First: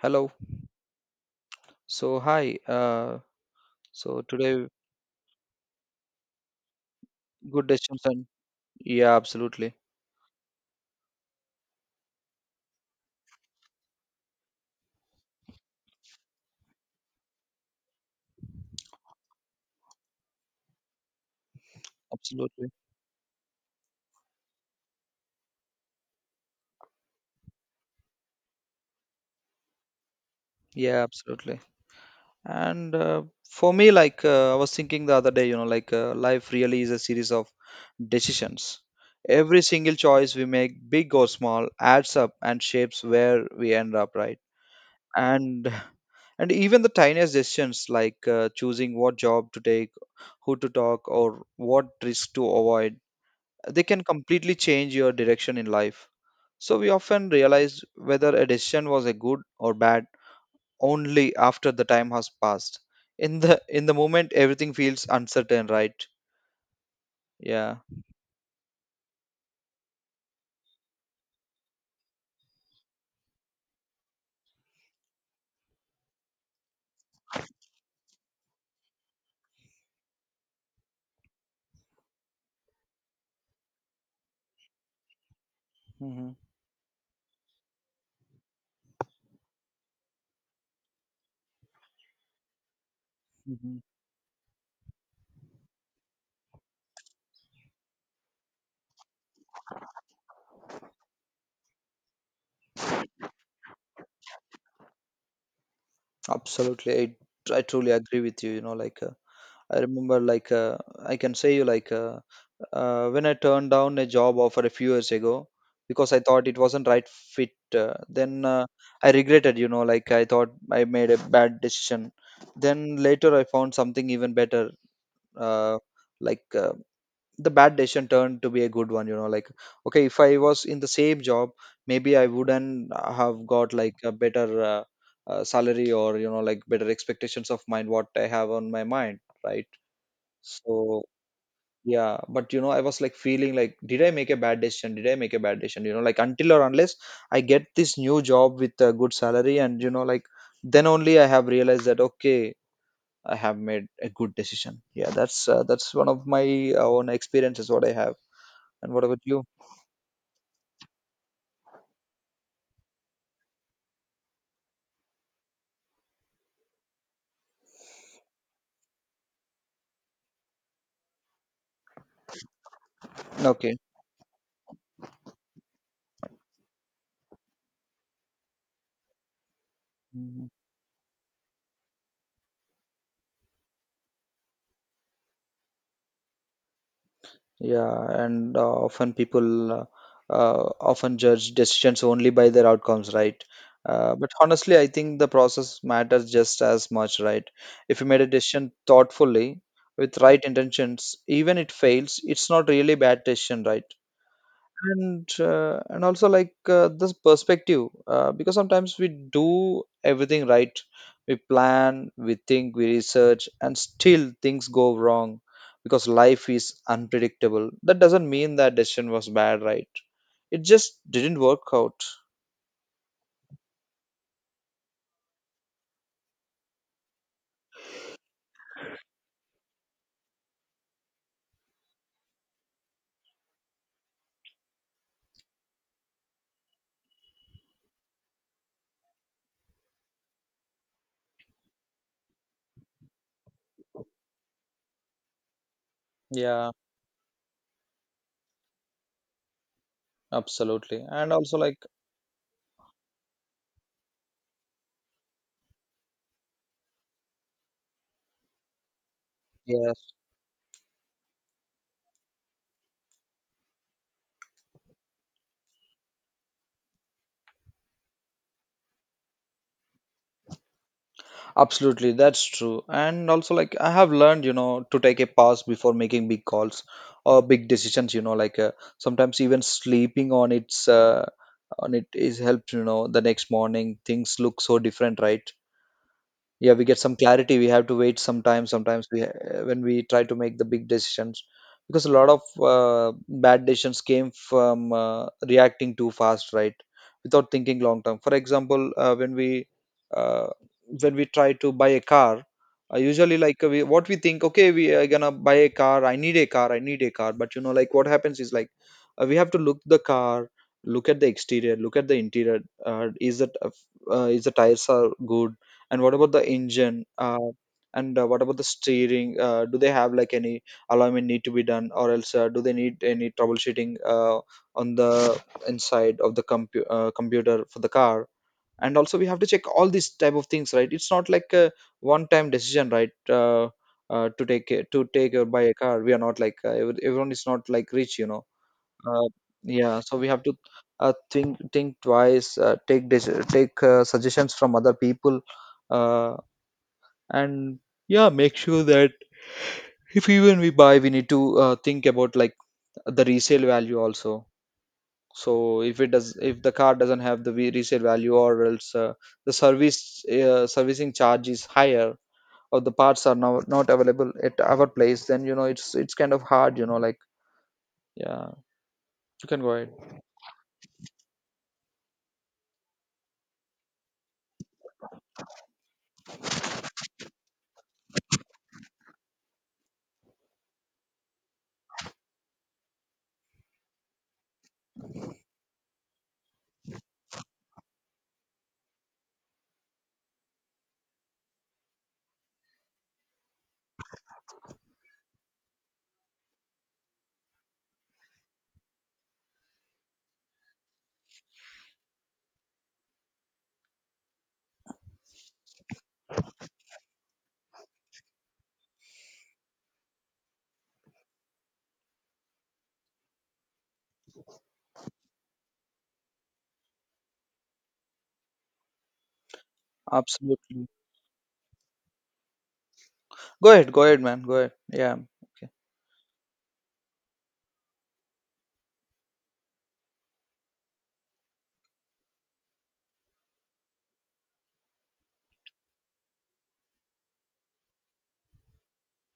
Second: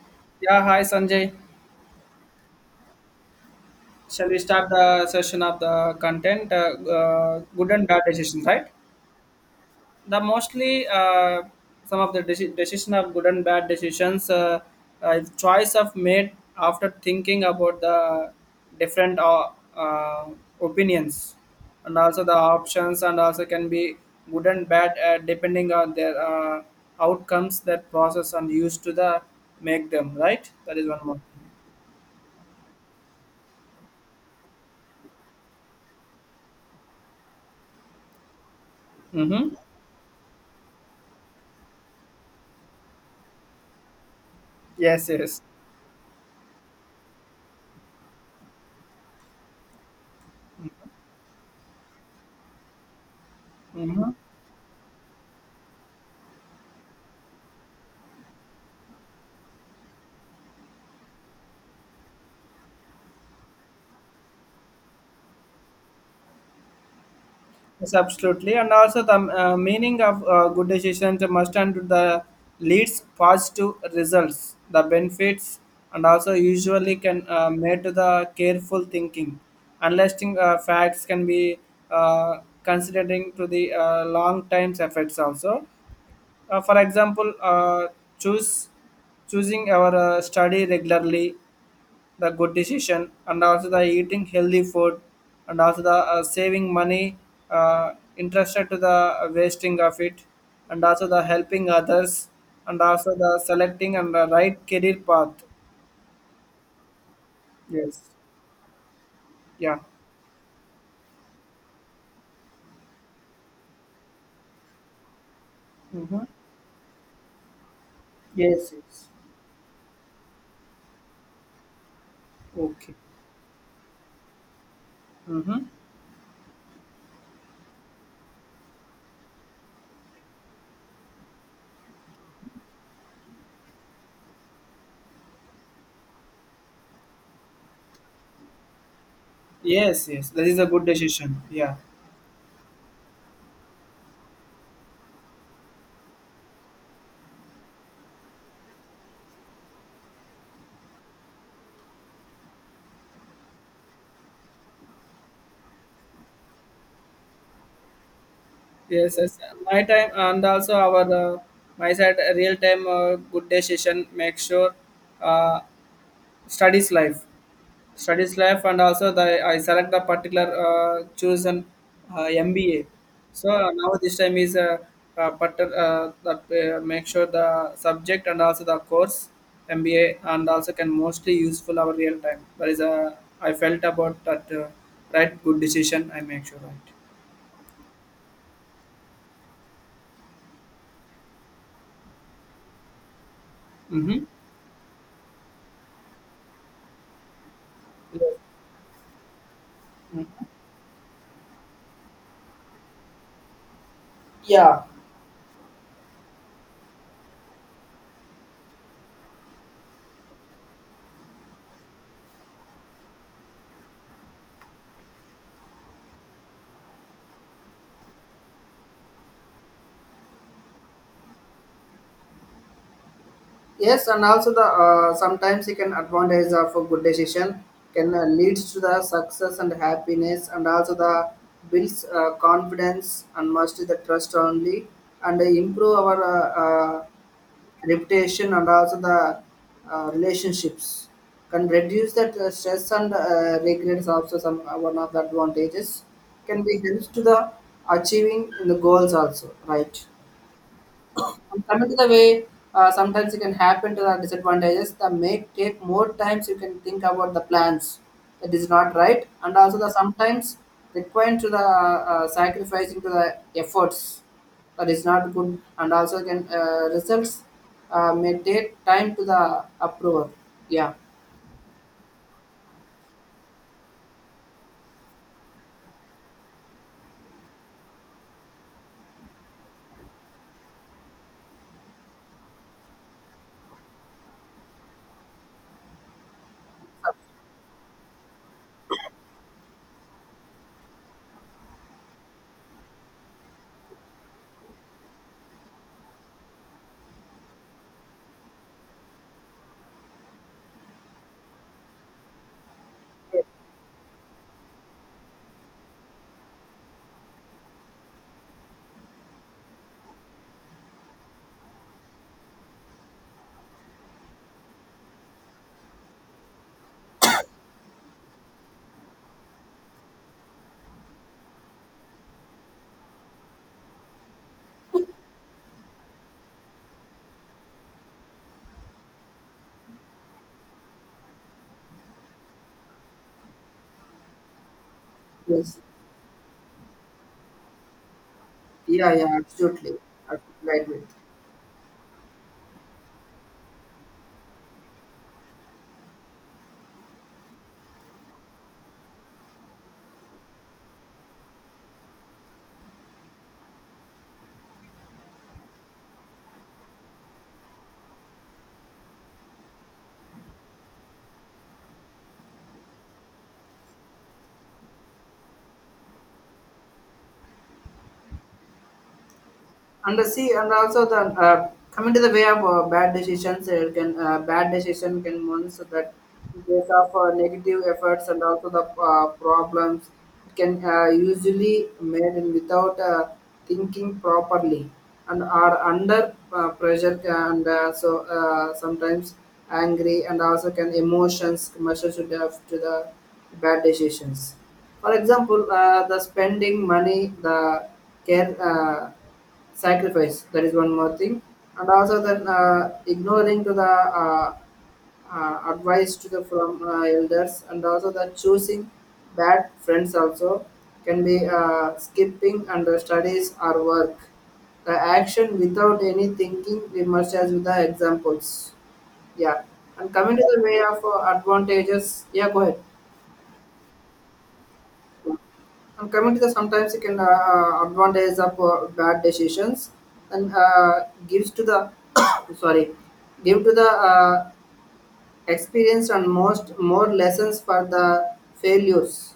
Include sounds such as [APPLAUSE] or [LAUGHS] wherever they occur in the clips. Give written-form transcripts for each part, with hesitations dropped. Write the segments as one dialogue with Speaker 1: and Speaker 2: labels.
Speaker 1: Hello.
Speaker 2: Yeah, hi Sanjay.
Speaker 1: So hi. Uh, so
Speaker 2: Shall we
Speaker 1: today,
Speaker 2: start the session of the content?
Speaker 1: good
Speaker 2: Good and bad
Speaker 1: discussion.
Speaker 2: decisions, right?
Speaker 1: Yeah, absolutely,
Speaker 2: The mostly some of the decision of good and bad decisions, choice of made after thinking about the different uh, opinions and also the
Speaker 1: absolutely.
Speaker 2: options and also can be good and bad depending on their outcomes that process and used to the make them right that is one
Speaker 1: Yeah,
Speaker 2: more
Speaker 1: absolutely. And for me, like I was thinking the other day, you know, like life really is a series of decisions.
Speaker 2: mm-hmm.
Speaker 1: Every single choice we make, big or small, adds up and shapes where we end up, right?
Speaker 2: Yes, yes.
Speaker 1: And [LAUGHS] and even the tiniest decisions, like choosing what job to take, who to talk, or what risk to avoid they can
Speaker 2: Mm-hmm.
Speaker 1: completely change your direction in life. So we often realize whether a decision was a good or bad only after the time has passed. In the moment everything feels uncertain, right? Yeah.
Speaker 2: Yes, absolutely. And also the meaning of good decisions must and the leads positive results, the benefits, and also usually can made to the careful thinking. Unlisting facts can be uh, considering to the long times effects also.
Speaker 1: hmm
Speaker 2: For example, choose choosing our study regularly the good decision and also
Speaker 1: hmm
Speaker 2: the eating healthy food and also the saving money uh, interested to the wasting of it and also the helping others and also the selecting and the right career path.
Speaker 1: Absolutely. I truly
Speaker 2: Yes.
Speaker 1: agree with you, you know, like
Speaker 2: Yeah.
Speaker 1: I remember like I can say you like when I turned down a job offer a few years ago because I
Speaker 2: Mm-hmm.
Speaker 1: thought it wasn't right fit. Then
Speaker 2: Yes, yes.
Speaker 1: I regretted, you know, like I thought I made a bad decision.
Speaker 2: Okay.
Speaker 1: Then later I found something even better.
Speaker 2: Mm-hmm.
Speaker 1: Uh, like uh, the bad decision turned to be a good one, you know. Like okay, if I was in the same job, maybe I wouldn't have got like a better salary, or you know like better expectations of mine what I have on my mind, right?
Speaker 2: Yes, yes, that is a good
Speaker 1: So
Speaker 2: decision, yeah.
Speaker 1: yeah, but you know, I was like feeling like, did I make a bad decision? Did I make a bad decision? You know, like until or unless I get this new job with a good salary, and you know, like then only I have realized that okay, I have made a good decision. Yeah, that's one of my own experiences what I have. And what
Speaker 2: Yes,
Speaker 1: about
Speaker 2: yes,
Speaker 1: you?
Speaker 2: my time and also our my side real time good decision make sure uh, studies life studies life and also the I select the particular chosen mba so
Speaker 1: Okay.
Speaker 2: now this time is but that make sure the subject and also the course mba
Speaker 1: Mm-hmm.
Speaker 2: and also can mostly useful our real time that is a I felt about that right good decision I make sure right.
Speaker 1: Yeah, and often judge decisions only by their outcomes, right?
Speaker 2: Mm-hmm.
Speaker 1: But honestly, I think the process matters just as much, right? If you made a decision thoughtfully with right intentions, even it fails, it's not really bad decision, right?
Speaker 2: Yeah.
Speaker 1: And also like this perspective because sometimes we do everything right, we plan, we think, we research, and still things go wrong because life is unpredictable. That doesn't mean that decision was bad, right? It just didn't work out.
Speaker 2: Yes, and also the sometimes you can advantage of a good decision can leads to the success and happiness, and also the builds confidence and must the trust only, and improve our uh, reputation and also the relationships can reduce that stress and regrets also some one of the advantages can
Speaker 1: Yeah,
Speaker 2: be helps to the achieving in the goals also right.
Speaker 1: absolutely, and also
Speaker 2: And
Speaker 1: like
Speaker 2: coming to the way, sometimes it can happen to the disadvantages. The make take more times you can think about the plans that is not right, and also the
Speaker 1: yes.
Speaker 2: sometimes required to the sacrificing to the efforts that is not good, and also can results may take time to the approval. Yeah.
Speaker 1: Absolutely, that's true. And also, like, I have learned, you know, to take a pause before making big calls or big decisions, you know, like sometimes even sleeping on its on it is helps, you know, the next morning things look so different, right? Yeah, we get some clarity. We have to wait sometimes when we try to make the big decisions, because a lot of bad decisions came from reacting too fast, right, without thinking long term. For example uh, when we try to buy a car, usually like we, what we think okay we are gonna buy a car, I need a car, I need a car, but you know like what happens is like we have to look the car, look at the exterior, look at the interior, uh, is that uh, f- is the tires are good, and what about the engine? And What about the steering? Do they have like any alignment need to be done, or else do they need any troubleshooting on the inside of the computer for the car? And also, we have to check all these type of things, right? It's not like a one-time decision, right? To take or buy a
Speaker 2: Yes.
Speaker 1: car, we are not like everyone is not like rich, you know.
Speaker 2: Yeah.
Speaker 1: uh,
Speaker 2: Yeah. Absolutely.
Speaker 1: yeah, so we have to
Speaker 2: Absolutely. Right. Right.
Speaker 1: think twice, take suggestions from other people, uh, and yeah make sure that if even we buy, we need to think about like the resale value also. So if it does, if the car doesn't have the resale value, or else the service servicing charge is higher, or the parts are now not available at our place, then you know it's kind of hard, you know like, yeah, you can go ahead.
Speaker 2: And the see and also the coming to the way of bad decisions can bad decision can means that in of negative efforts and also the problems can usually made in without thinking properly and are under pressure and so sometimes angry and also can emotions measure to the bad decisions. For example, the spending money the care sacrifice that is one more thing, and also that ignoring to the uh, advice to the from elders and also that choosing bad friends also can be skipping under studies or work the action without any thinking we must as with the examples yeah. And coming to the way
Speaker 1: Absolutely.
Speaker 2: of advantages, yeah, go ahead.
Speaker 1: Go ahead, man. Go ahead. Yeah. Okay.
Speaker 2: And coming to the sometimes you can advantage of bad decisions and gives to the [COUGHS] sorry, give to the experience and most more lessons for the failures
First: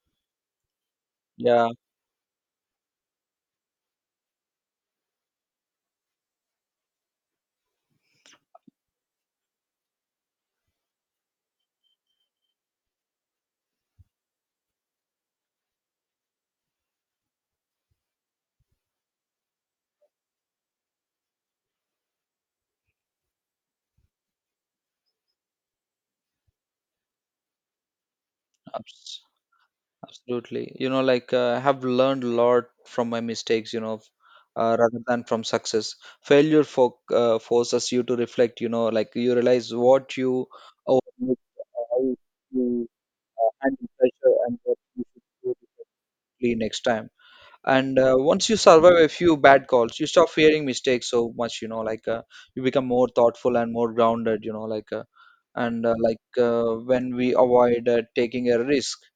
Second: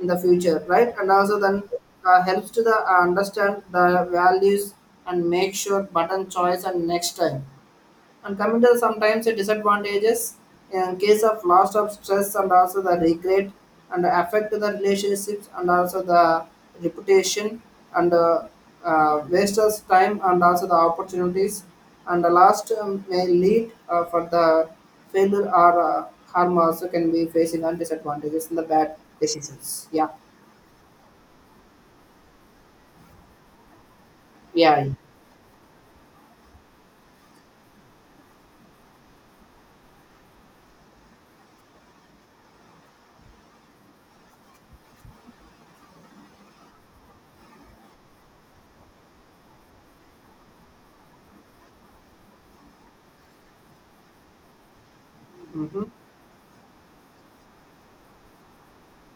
Speaker 2: in the future right and also then
Speaker 1: Yeah,
Speaker 2: helps to the understand the values and make sure button choice and next time. And coming to sometimes the disadvantages in case of loss of stress and also the regret and affect the relationships and also the reputation and waste of time and also the opportunities and the last may lead for the failure or harm also can be facing and disadvantages in the bad
Speaker 1: abs-
Speaker 2: decisions yeah
Speaker 1: absolutely. You know, like I have learned a lot from my mistakes, you know,
Speaker 2: yeah.
Speaker 1: rather than from success. Failure forces you to reflect, you know, like you realize what you owe, how you handle pressure and what you should do differently next time. And once you survive a few bad calls, you stop fearing mistakes so much, you know, like you become more thoughtful and more grounded, you know, like and like when we avoid taking a risk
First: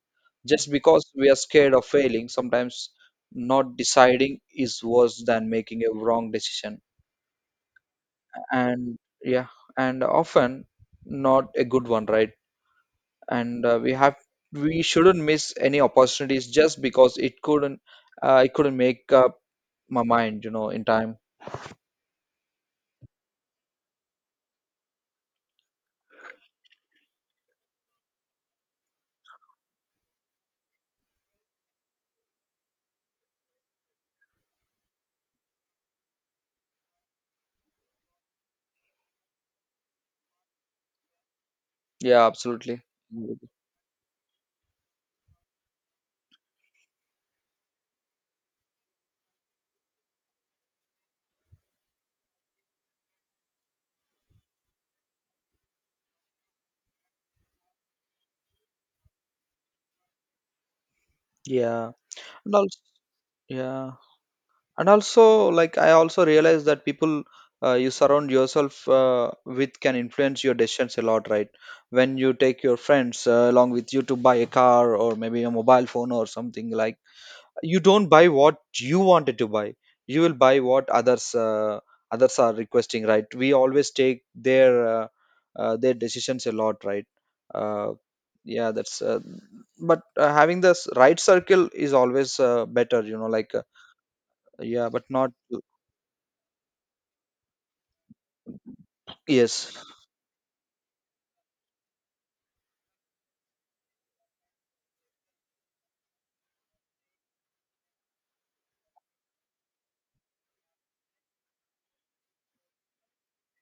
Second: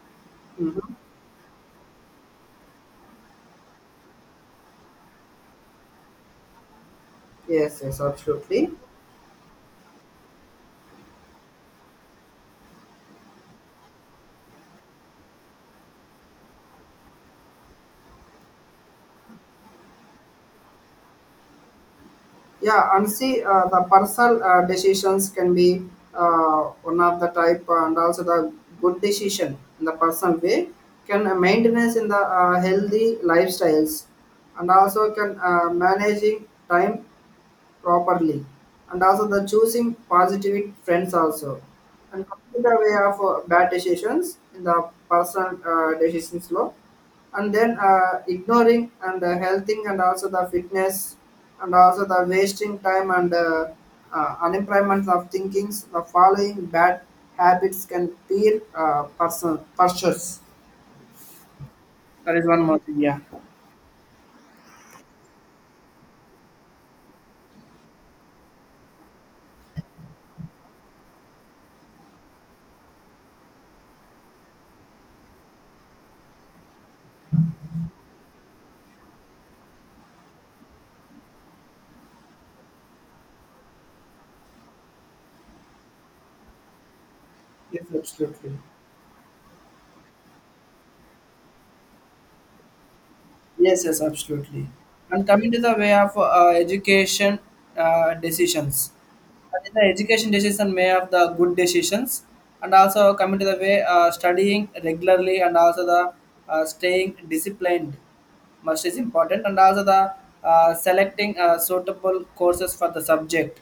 Speaker 1: just
Speaker 2: Mhm.
Speaker 1: because we are scared of failing, sometimes not deciding is worse than making a wrong decision.
Speaker 2: Yes, yes, absolutely.
Speaker 1: And yeah, and often not a good one, right? And we have, we shouldn't miss any opportunities just because it couldn't, it couldn't make up my mind, you know, in time.
Speaker 2: Yeah, and see, the personal decisions can be one of the type, and also the good decision in the personal way can maintenance in the healthy lifestyles, and also can managing time properly and also the choosing positive friends also. And
Speaker 1: Yeah,
Speaker 2: coming the
Speaker 1: absolutely.
Speaker 2: way of bad decisions in the personal decisions law and then ignoring and healthing and also the fitness and also the wasting time and unemployment of thinkings the following bad habits can be personal pursuits
Speaker 1: Yeah.
Speaker 2: that is
Speaker 1: And
Speaker 2: one
Speaker 1: also,
Speaker 2: more thing yeah.
Speaker 1: yeah. And also, like, I also realize that people you surround yourself with can influence your decisions a lot, right? When you take your friends along with you to buy a car or maybe a mobile phone or something like, you don't buy what you wanted to buy, you will buy what others others are requesting, right? We always take uh, their decisions a lot, right?
Speaker 2: Yes,
Speaker 1: uh,
Speaker 2: absolutely.
Speaker 1: yeah that's but Having this right circle is always better, you know, like
Speaker 2: Yes, yes, absolutely.
Speaker 1: yeah, but
Speaker 2: And
Speaker 1: not
Speaker 2: coming to the way of education decisions, I
Speaker 1: yes
Speaker 2: think the education decision may have the good decisions, and also coming to the way studying regularly and also the staying disciplined must is important, and also the selecting suitable courses for the subject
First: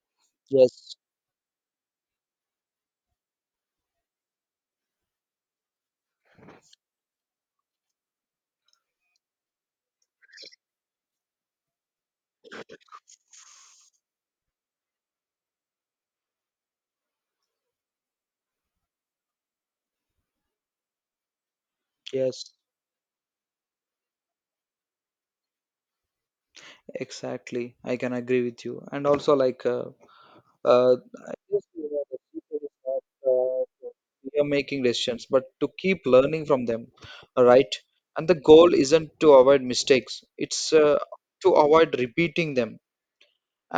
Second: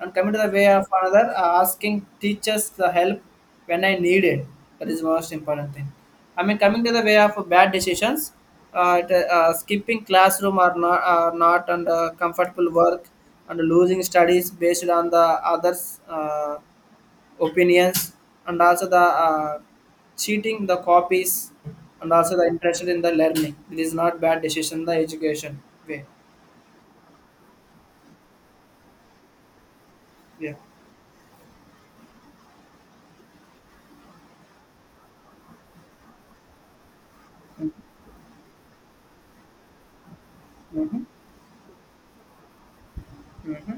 Speaker 2: and coming to the way of
Speaker 1: yes
Speaker 2: another, asking teachers the help when I need it. That is most important thing. I mean, coming to the way of bad decisions, it, skipping classroom or not, not and comfortable work and losing studies based on the others' opinions and also the uh, cheating the copies and also the
Speaker 1: yes
Speaker 2: interest in the learning. It is not bad decision the education way.
Speaker 1: exactly, I can agree with you. And also like
Speaker 2: Yeah.
Speaker 1: Uh, I just feel that the future is not we are making decisions, but to keep learning from them, right? And the goal isn't to avoid mistakes; it's
Speaker 2: Hmm.
Speaker 1: to avoid repeating them,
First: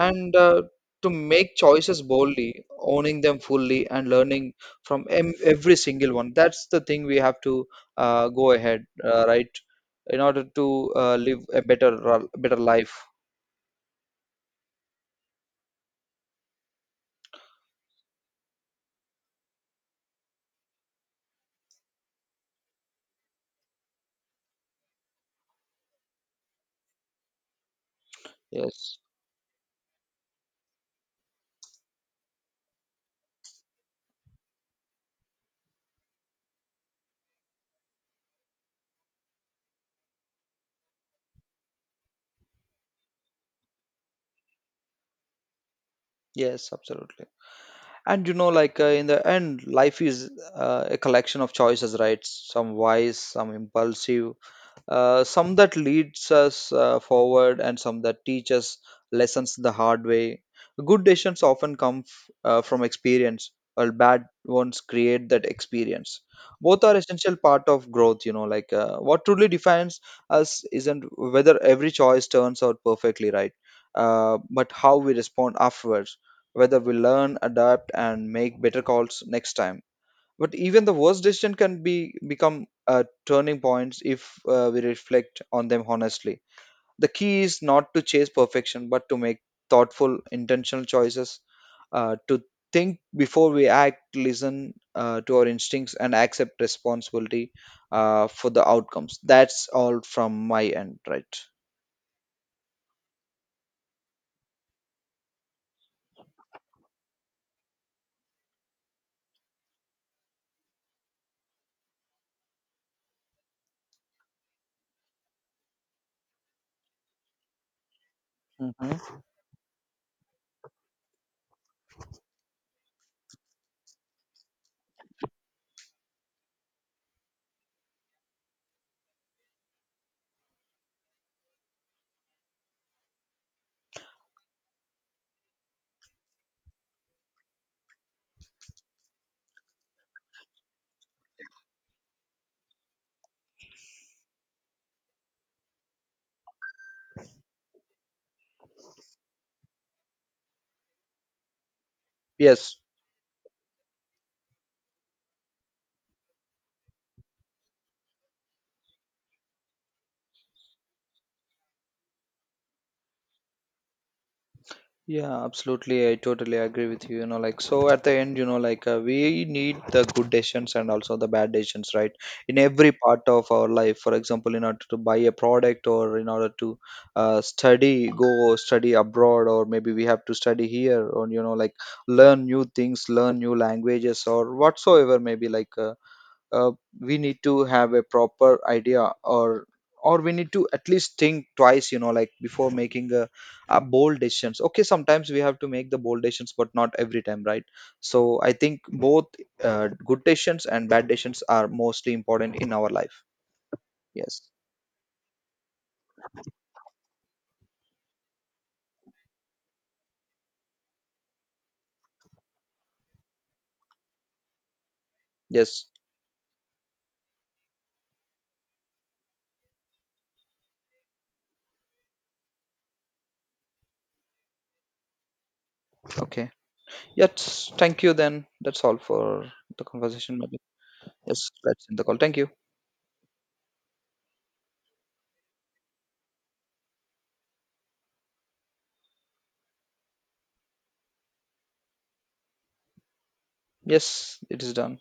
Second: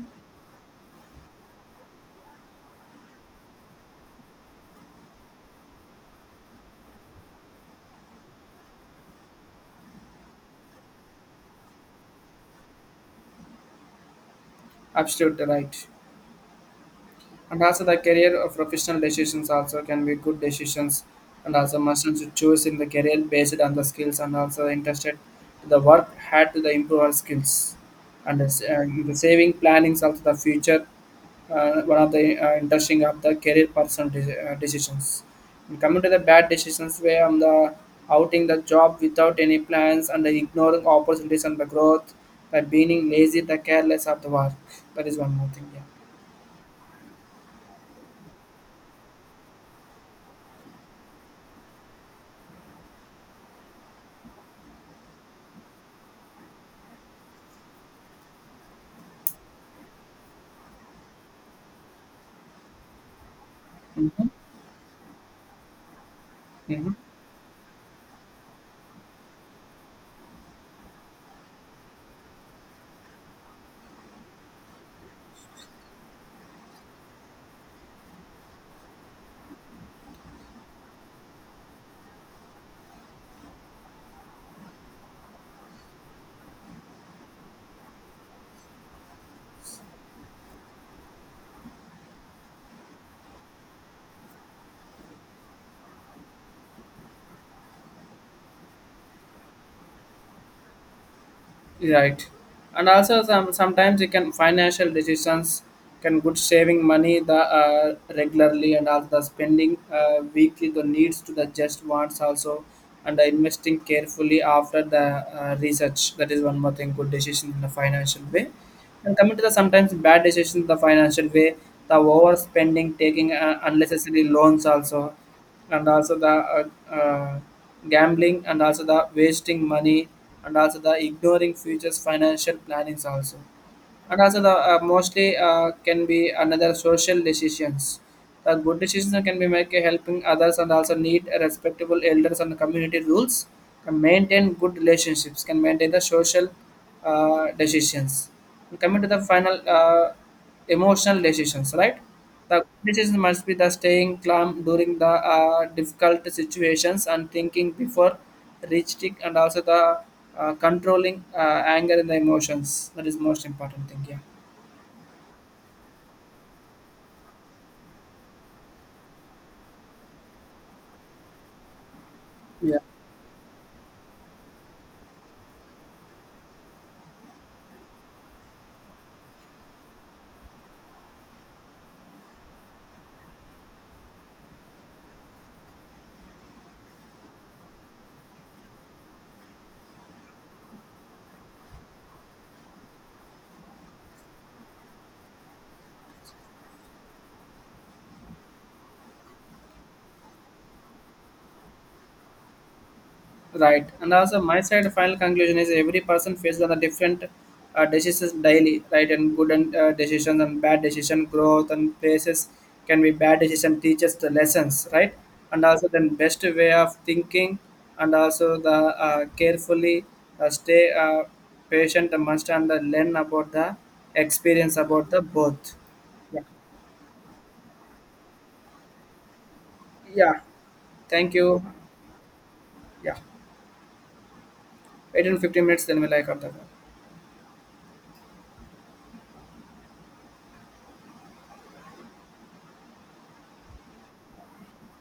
Speaker 1: and to make choices boldly, owning them fully, and learning from em every single one. That's the thing we have to go ahead, right? In order to live a better life.
Speaker 2: Absolutely right. And also the career of professional decisions also can be good decisions and also must to choose in the career based on the skills and also interested to the work had to the improve our skills and the,
Speaker 1: Yes.
Speaker 2: and the saving plannings also the future one of the interesting of the career personal decisions and coming to the bad decisions where I'm the outing the job without any plans and the ignoring opportunities and the growth by being lazy the careless of the work that is one more thing yeah.
Speaker 1: Yes, absolutely. And you know like in the end life is a collection of choices, right, some wise, some impulsive, some that leads us forward and some that teach us lessons the hard way. Good decisions often come from experience, while bad
Speaker 2: Mhm.
Speaker 1: ones create that experience. Both
Speaker 2: Mhm.
Speaker 1: are essential part of growth, you know, like what truly defines us isn't whether every choice turns out perfectly, right, but how we respond afterwards, whether we learn, adapt, and make better calls next time. But even the worst decision can be become turning points if we reflect on them honestly. The key is not to chase perfection, but to make thoughtful, intentional choices. To think before we act, listen to our instincts, and accept responsibility for the outcomes. That's all from my end, right?
Speaker 2: Right. And also some sometimes you can financial decisions can good saving money the regularly and also the spending weekly the needs to the just wants also and the investing carefully after the research that is one more thing good decision in the financial way. And
Speaker 1: Mhm.
Speaker 2: coming to the sometimes bad decisions the financial way the overspending taking unnecessary loans also and also the uh, uh, gambling and also the wasting money and also the ignoring futures financial plannings also and also the mostly can be another social decisions the good decisions can be make helping others and also need a respectable elders and community rules can maintain good relationships can maintain the social decisions. And coming to the final emotional decisions right the
Speaker 1: Yes.
Speaker 2: conditions must be the staying calm during the difficult situations and thinking before reaching and also the controlling anger and the emotions. That is most important thing. Yeah.
Speaker 1: Yeah, absolutely. I totally agree with you. You know, like, so at the end, you know, like, we need the good decisions and also the bad decisions, right? In
Speaker 2: Yeah.
Speaker 1: every part of our life, for example, in order to buy a product or in order to study, go study abroad, or maybe we have to study here, or, you know, like, learn new things, learn new languages, or whatsoever, maybe like, uh, we need to have a proper idea, or we need to at least think twice, you know, like before making a bold decisions. Okay, sometimes we have to make the bold decisions, but not every time, right? So I think both good decisions and bad decisions are mostly important in our life.
Speaker 2: Right. And
Speaker 1: Yes,
Speaker 2: also, my side final conclusion is every person faces on the different decisions daily, right? And good and decisions and bad decision, growth and places can be bad decision teaches the lessons, right? And
Speaker 1: yes.
Speaker 2: also, then best way of thinking and also the carefully stay patient and must and learn about the experience about the both. Yeah.
Speaker 1: Okay. Yes, thank you, then. That's all for the conversation,
Speaker 2: Yeah.
Speaker 1: maybe.
Speaker 2: Thank
Speaker 1: Yes,
Speaker 2: you.
Speaker 1: let's end the call. Thank you.
Speaker 2: Yeah. Wait in 15 minutes, then we'll like up the
Speaker 1: Yes, it is done.